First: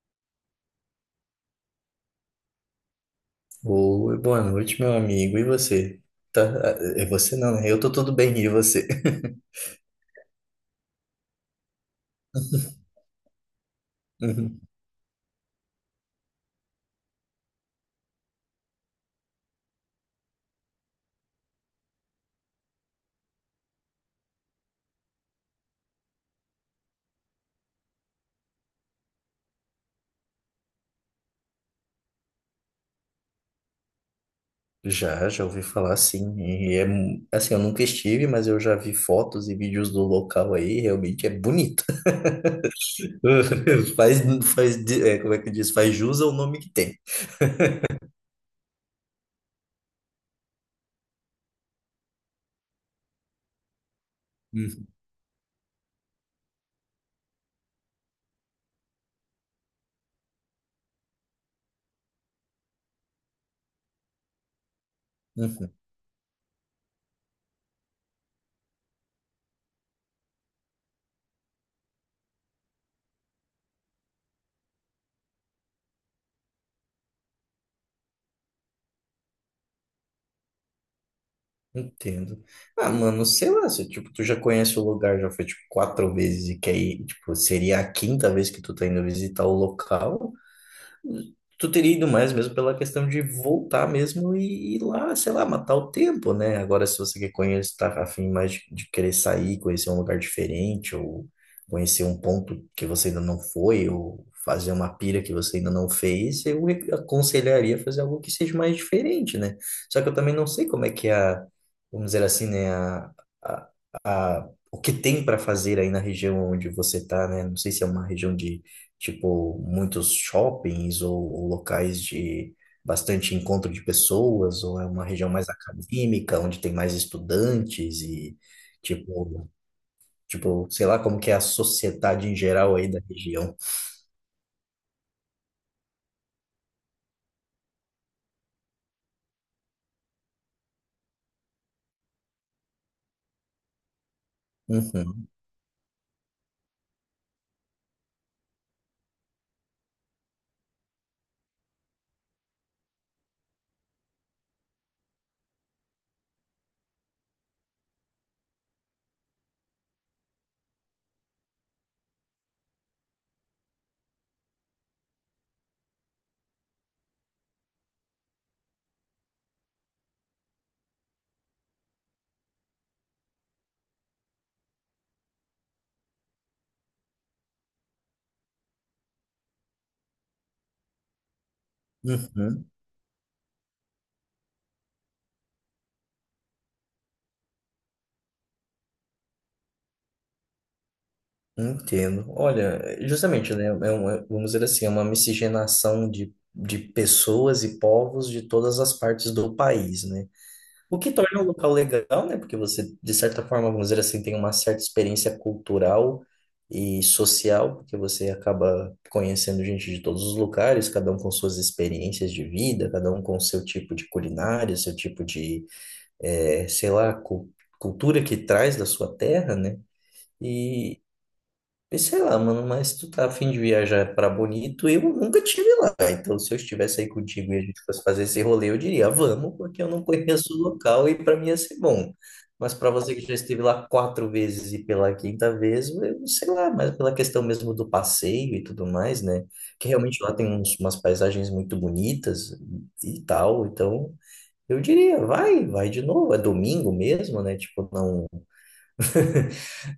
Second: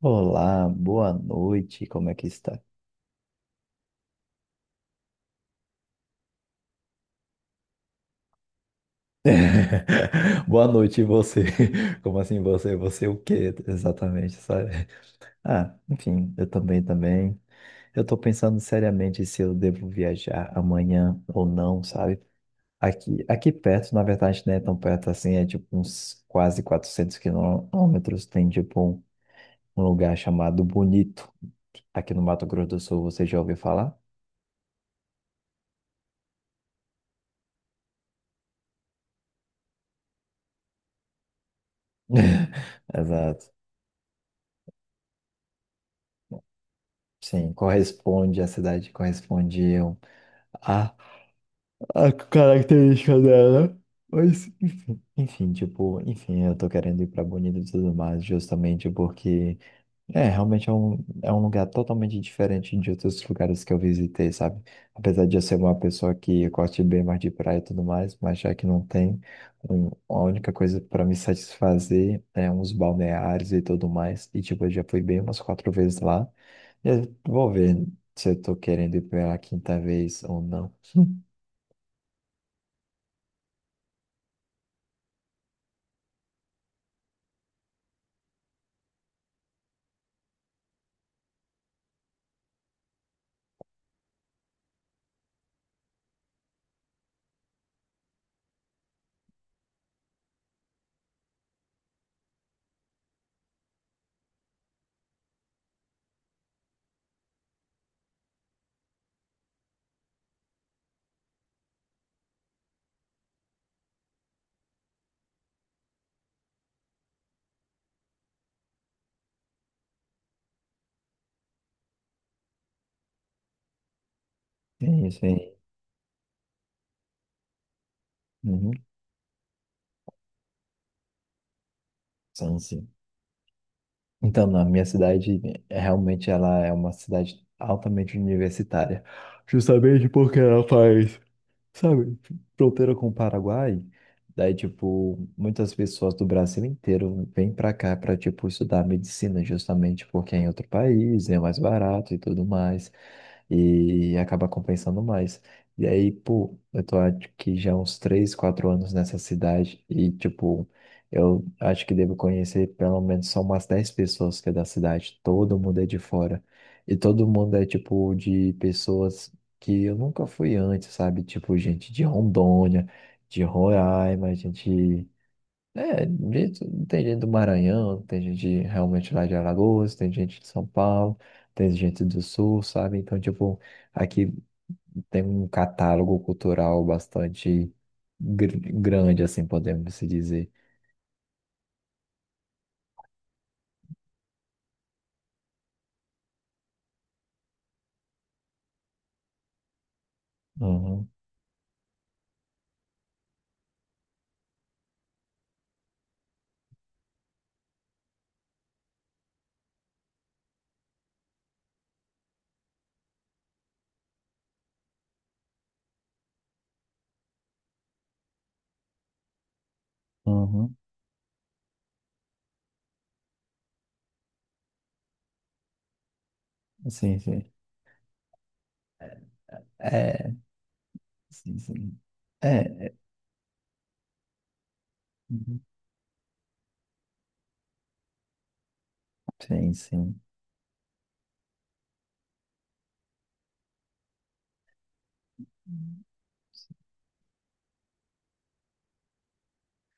Olá, boa noite, como é que está? Oi, boa noite, meu amigo. E você? Tá, é você não, né? Eu tô tudo bem, e você? Boa noite, e você? Como assim você? Você o quê exatamente, Uhum. sabe? Ah, enfim, eu também, também. Eu tô pensando seriamente se eu devo viajar amanhã ou não, sabe? Aqui perto, na verdade, não é tão perto assim, é tipo uns quase 400 km. Tem tipo um lugar chamado Bonito, aqui no Mato Grosso do Sul. Você já ouviu falar? Já ouvi falar sim. E é assim, eu nunca estive, mas eu já vi fotos e vídeos do local aí, realmente é bonito. Exato. Faz, faz, como é que diz? Faz jus ao nome que tem. Sim, corresponde. A cidade corresponde a, a a característica dela. Mas, Uhum. enfim, tipo, enfim, eu tô querendo ir pra Bonito e tudo mais, justamente porque, é, realmente é um lugar totalmente diferente de outros lugares que eu visitei, sabe? Apesar de eu ser Uhum. uma pessoa que gosta bem mais de praia e tudo mais, mas já que não tem, a única coisa pra me satisfazer é uns balneários e tudo mais. E, tipo, eu já fui bem umas quatro vezes lá. Eu vou ver se eu tô querendo ir pela quinta vez ou não. Entendo. Ah, mano, sei lá, se, tipo, tu já conhece o lugar, já foi tipo quatro vezes e quer ir, tipo, seria a quinta vez que tu tá indo visitar o local. Tu teria ido mais mesmo pela questão de voltar mesmo e ir lá, sei lá, matar o tempo, né? Agora, se você quer conhecer, tá afim mais de querer sair, conhecer um lugar diferente, ou conhecer um ponto que você ainda não foi, ou fazer uma pira que você ainda não fez, aconselharia fazer algo que seja mais diferente, né? Só que eu também não sei como é que é vamos dizer assim, né, a, o que tem para fazer aí na região onde você tá, né? Não sei se é uma região de tipo muitos shoppings ou locais de bastante encontro de pessoas, ou é uma Sim, isso. região mais acadêmica, onde tem mais estudantes e Uhum. tipo, tipo, sei lá como que é a sociedade em São geral sim. aí da região. Então, na minha cidade, realmente ela é uma cidade altamente universitária. Justamente porque ela faz, sabe, fronteira com o Paraguai. Daí, tipo, Uhum, muitas pessoas do Brasil inteiro vêm para cá para, tipo, estudar medicina, justamente porque é em outro país, é mais barato e tudo mais, e acaba compensando mais. E aí, pô, eu tô acho que já há uns 3 4 anos nessa cidade e, tipo, eu acho que devo conhecer pelo menos só umas 10 pessoas que é da cidade. Todo mundo é de fora. E todo mundo é tipo de pessoas que eu nunca fui antes, sabe? Tipo, gente de Rondônia, de Roraima, gente. É, de- Tem gente do Maranhão, tem gente realmente lá de Alagoas, tem gente de São Paulo, tem gente do Sul, uhum, sabe? Então, tipo, aqui tem um catálogo cultural bastante grande, assim, podemos se dizer. entendo. Olha, justamente, né, vamos dizer assim, é uma miscigenação de pessoas e povos de todas as partes do país, né? O Uhum, que torna o local legal, né? Porque você, de certa forma, vamos dizer assim, tem uma certa experiência cultural e social, porque você acaba conhecendo gente de todos os lugares, cada um com suas experiências de vida, cada um com seu tipo de culinária, seu tipo de, sei lá, cultura que traz da sua terra, né? uhum. E e sei lá, mano, mas tu tá a fim de viajar pra Bonito, eu nunca tive lá. Então, se eu estivesse aí Sim, contigo sim. e a gente fosse fazer esse rolê, eu diria, vamos, porque eu não É, conheço o local e pra mim ia sim, ser sim. bom. Mas É, pra é, você que já esteve lá quatro vezes e pela quinta uhum, vez, eu sei lá, mas pela questão mesmo do passeio e tudo mais, né? sim, Que realmente sim. lá tem umas paisagens muito bonitas e tal, então eu diria, vai de novo, é domingo mesmo, né? Tipo, não.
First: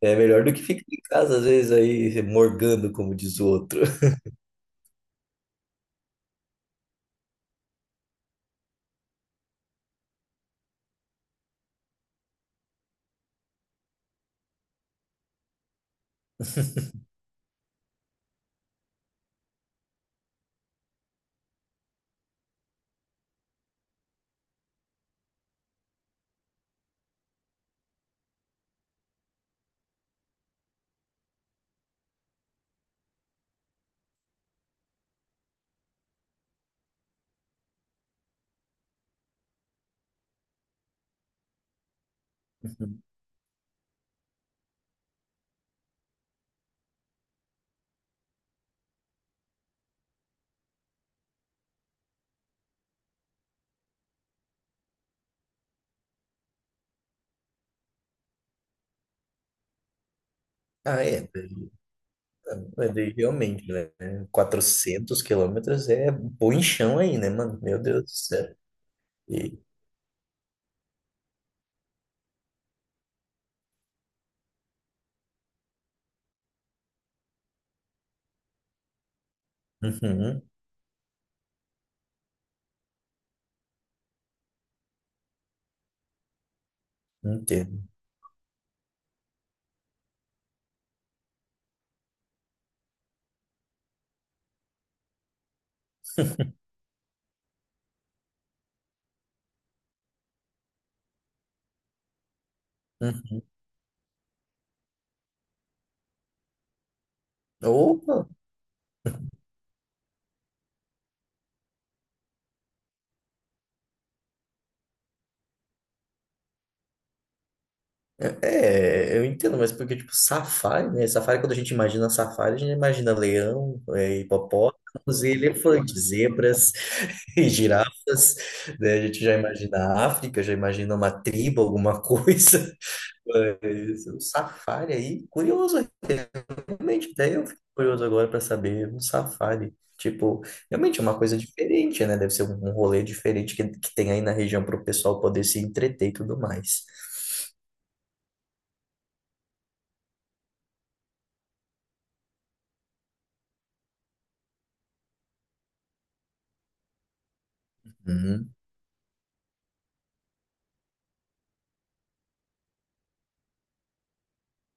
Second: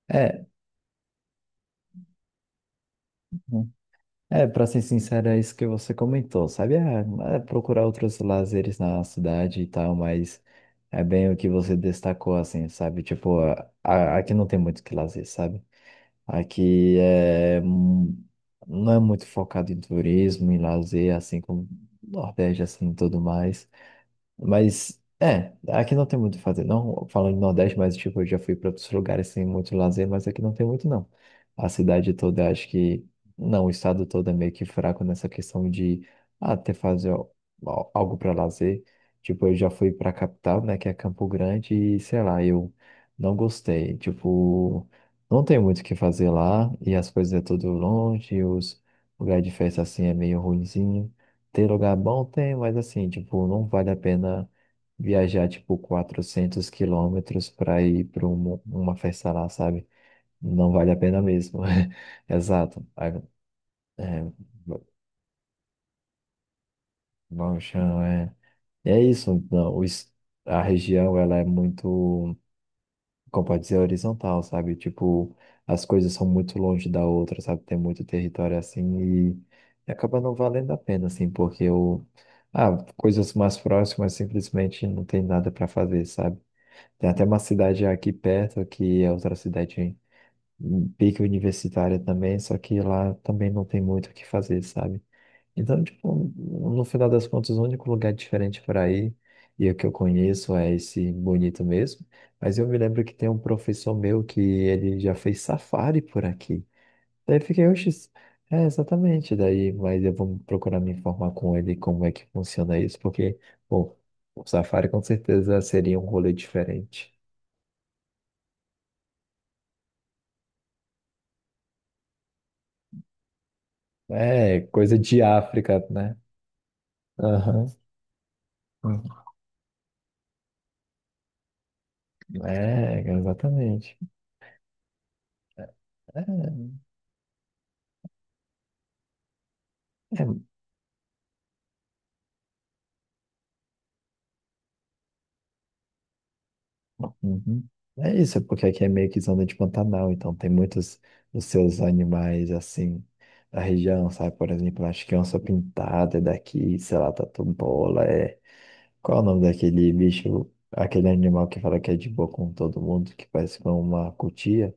É melhor É. do que ficar em casa, às vezes, aí morgando, como diz o outro. É, pra ser sincero, é isso que você comentou, sabe? É, é procurar outros lazeres na cidade e tal, mas é bem o que você destacou, assim, sabe? Tipo, aqui não tem muito o que lazer, sabe? Aqui é, não é muito focado em turismo, em lazer, assim como Nordeste, assim, e tudo mais. Mas, é, aqui não tem muito o que fazer. Não falando do Nordeste, mas, tipo, eu já fui para outros lugares sem muito lazer, mas aqui não tem muito, não. A cidade toda, acho que. Não, o estado todo é meio que fraco nessa questão de até fazer algo para lazer. Tipo, eu já fui para a capital, né, que é Campo Grande, e sei lá, eu Uhum. não gostei. Tipo, não tem muito o que fazer lá, e as coisas é tudo longe, os lugares de festa assim é meio ruinzinho. Tem lugar bom? Tem, mas assim, tipo, não vale a pena viajar, tipo, 400 km para ir para uma festa lá, sabe? Não vale a Ah, pena é. mesmo. Exato. Mas daí, Aí, realmente, né? é, 400 quilômetros é bom em chão aí, né, bom mano? Meu chão, Deus do é. céu. E é isso. E- Não, a região, ela é muito, como pode dizer, horizontal, sabe? Tipo, as coisas são muito longe da outra, sabe? Tem muito território assim e acaba não Uhum, valendo a pena, assim, porque eu. Ah, coisas mais próximas simplesmente não tem nada para fazer, sabe? Tem até uma entendo. cidade aqui perto, que é outra cidade em pique universitária também, só que lá também não tem muito o que fazer, sabe? Então, tipo, no final das contas, o único lugar diferente para ir e o que eu conheço é esse bonito mesmo. Mas eu me lembro que tem um Uhum. professor meu que ele já fez safari por aqui. Daí eu fiquei, oxe, Opa! é exatamente. Daí, mas eu vou procurar me informar com ele como é que funciona isso, porque, pô, o safari com certeza seria um rolê diferente. Eu entendo, mas porque, tipo, safari, né? Safari, quando a gente imagina safari, a gente imagina leão, é, É, coisa de hipopótamos e África, elefantes, né? zebras e Aham. girafas, né? A gente já imagina a África, já imagina uma tribo, alguma coisa. É, exatamente. Mas é um safari aí, curioso, É, realmente, até eu fico curioso agora para saber, um safari, é, tipo, realmente é uma coisa diferente, né? Deve ser um rolê diferente que tem aí na região para o pessoal poder se entreter e tudo mais. uhum. É isso, é porque aqui é meio que zona de Pantanal, então tem muitos dos seus animais assim da região, sabe? Por exemplo, acho que onça pintada é daqui, sei lá, tatu-bola, é. Hum. Qual é o nome daquele bicho, aquele animal que fala que é de boa com todo mundo, que parece com uma cutia?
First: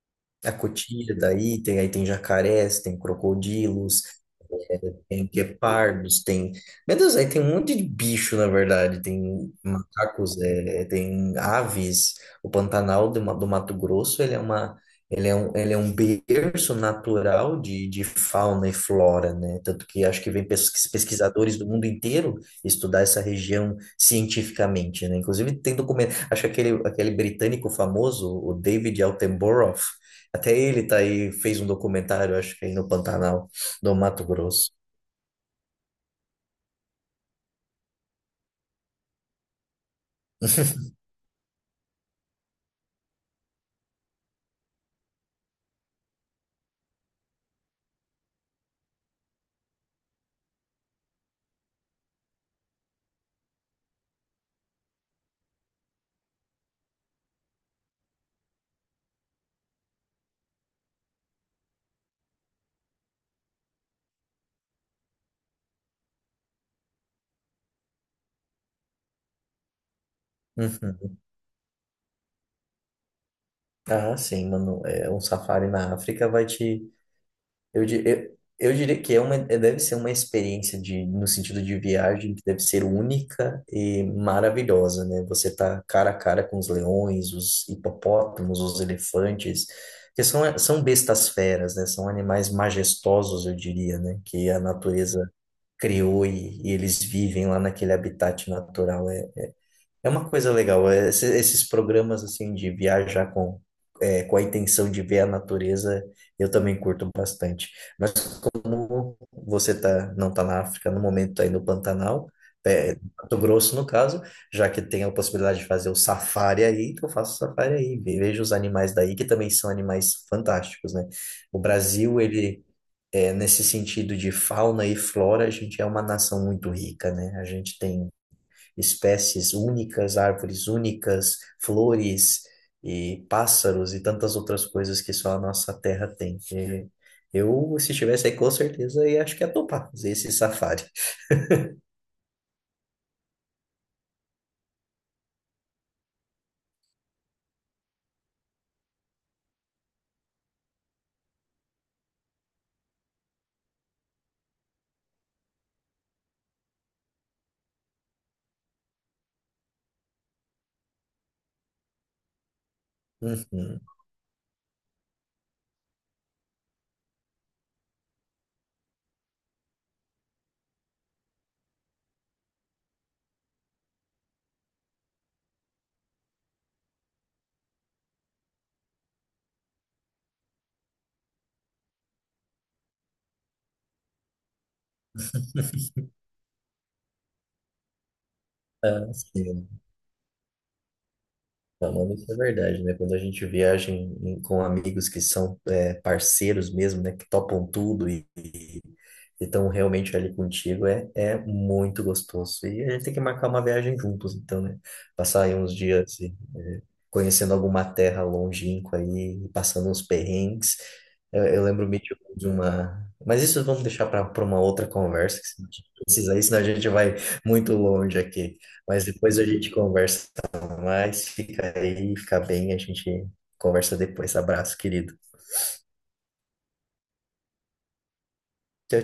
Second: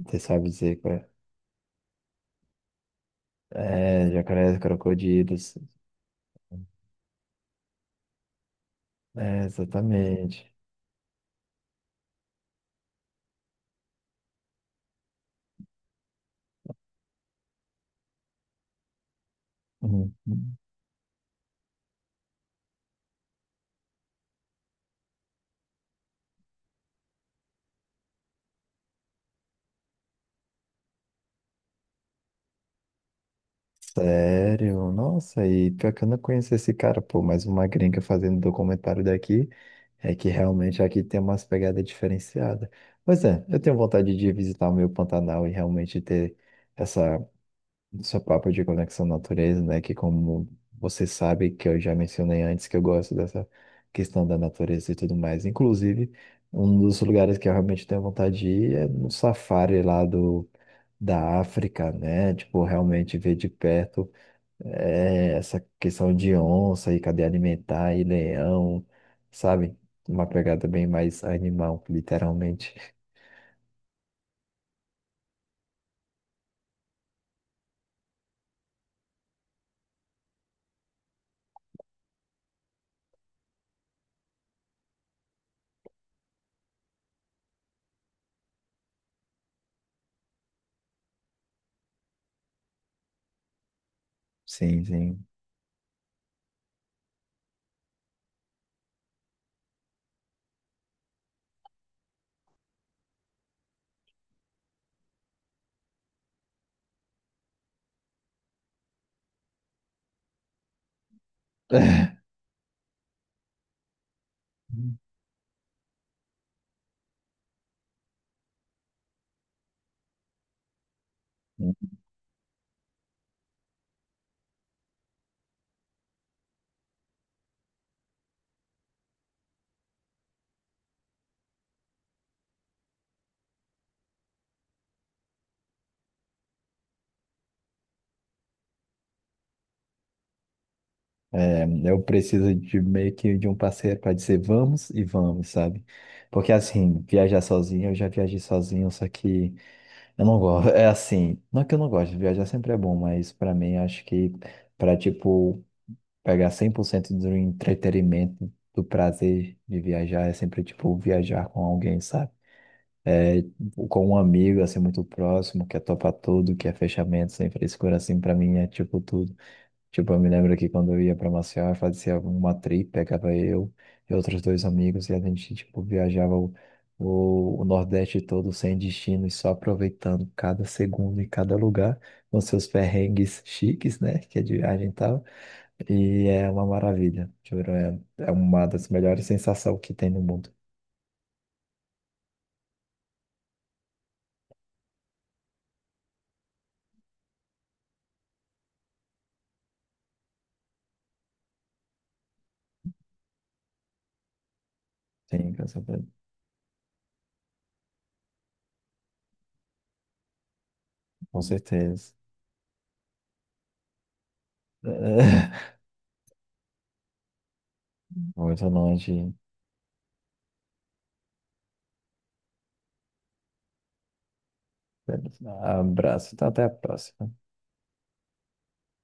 Você sabe A dizer qual é? cotia daí tem, aí tem jacarés, tem crocodilos, É, jacarés, é, tem crocodilos. guepardos, tem. Meu Deus, aí tem um monte de bicho, na verdade. É, Tem macacos, exatamente. é, tem aves. O Pantanal do Mato Grosso, ele é uma, ele é um berço natural de fauna e flora, né? Tanto que Uhum. acho que vem pesquisadores do mundo inteiro estudar essa região cientificamente, né? Inclusive tem documento, acho que aquele, aquele britânico famoso, o David Attenborough, até ele tá aí, fez um documentário, acho que aí no Pantanal do Mato Grosso. Sério? Nossa, e pior que eu não conheço esse cara, pô, mas uma gringa fazendo documentário daqui é que realmente aqui tem umas pegadas diferenciadas. Pois é, eu tenho vontade de visitar o meu Pantanal e realmente ter essa, essa papo de conexão à natureza, né? Que como você sabe, que eu já mencionei antes, que eu gosto dessa questão da natureza e tudo mais. Inclusive, um dos lugares que eu realmente tenho vontade de ir é no safári lá da África, né? Tipo, realmente ver de perto é, essa questão de onça e cadeia alimentar e leão, sabe? Uma pegada bem Uhum. mais animal, literalmente. Ah, sim, mano. É, um safari na África vai te. Eu diria que é uma, deve ser uma experiência de, no sentido de viagem que deve ser única e maravilhosa, né? Você tá cara a cara com os leões, os hipopótamos, os elefantes, que são, são bestas feras, né? São animais majestosos, eu diria, né? Que a Sim, sim. natureza criou e eles vivem lá naquele habitat natural. É uma coisa legal, é, esses programas assim de viajar com, é, com a intenção de ver a natureza, eu também curto bastante. Mas como você tá, não está na África no momento, está aí no Pantanal, é, Mato Grosso no caso, já que tem a possibilidade de fazer o safari aí, então eu faço o safari aí, vejo os animais daí, que também são animais fantásticos, né? O Brasil, ele... É, nesse sentido de fauna e flora, a gente é uma nação muito rica, né? A gente tem espécies únicas, árvores únicas, flores e pássaros e tantas outras coisas que só a nossa terra tem. E eu, se estivesse aí, com certeza, ia, acho que ia topar fazer esse safari. É, eu preciso de meio que de um parceiro para dizer vamos e vamos, sabe? Porque assim, viajar sozinho, eu já viajei sozinho, só que eu não gosto. É assim, não é que eu não gosto, viajar sempre é bom, mas para mim acho que para tipo pegar 100% do entretenimento, do prazer de viajar, é sempre, tipo, viajar com alguém, sabe? É, Uhum. com um amigo, assim, muito próximo, que é topa tudo, que é fechamento, sem frescura, assim, pra mim é, tipo, tudo. Tipo, eu me lembro que quando eu ia pra Maceió, eu fazia uma trip, pegava eu e outros dois amigos, e a gente, tipo, viajava o Nordeste todo, sem destino, e só aproveitando cada segundo e cada lugar, com seus perrengues chiques, né, que a gente tava e é uma maravilha, juro. É, é uma das Ah, melhores sensações sim. que tem no mundo. Não, mano, isso é verdade, né? Quando a gente viaja com amigos que são é, parceiros mesmo, né? Que topam tudo e estão realmente ali contigo, é, é muito gostoso. E a gente tem que marcar uma viagem juntos, então, né? Passar Sim, aí com uns dias certeza. assim, é, conhecendo alguma terra longínqua aí, passando uns perrengues. Com Eu lembro-me certeza. de uma... Mas isso vamos deixar para uma outra conversa, que se a gente precisar, aí, senão a gente vai muito longe aqui. Muito Mas longe. depois a gente conversa mas fica aí, fica bem, a gente conversa depois. Abraço, querido. Abraço. Então, até a próxima. Tchau,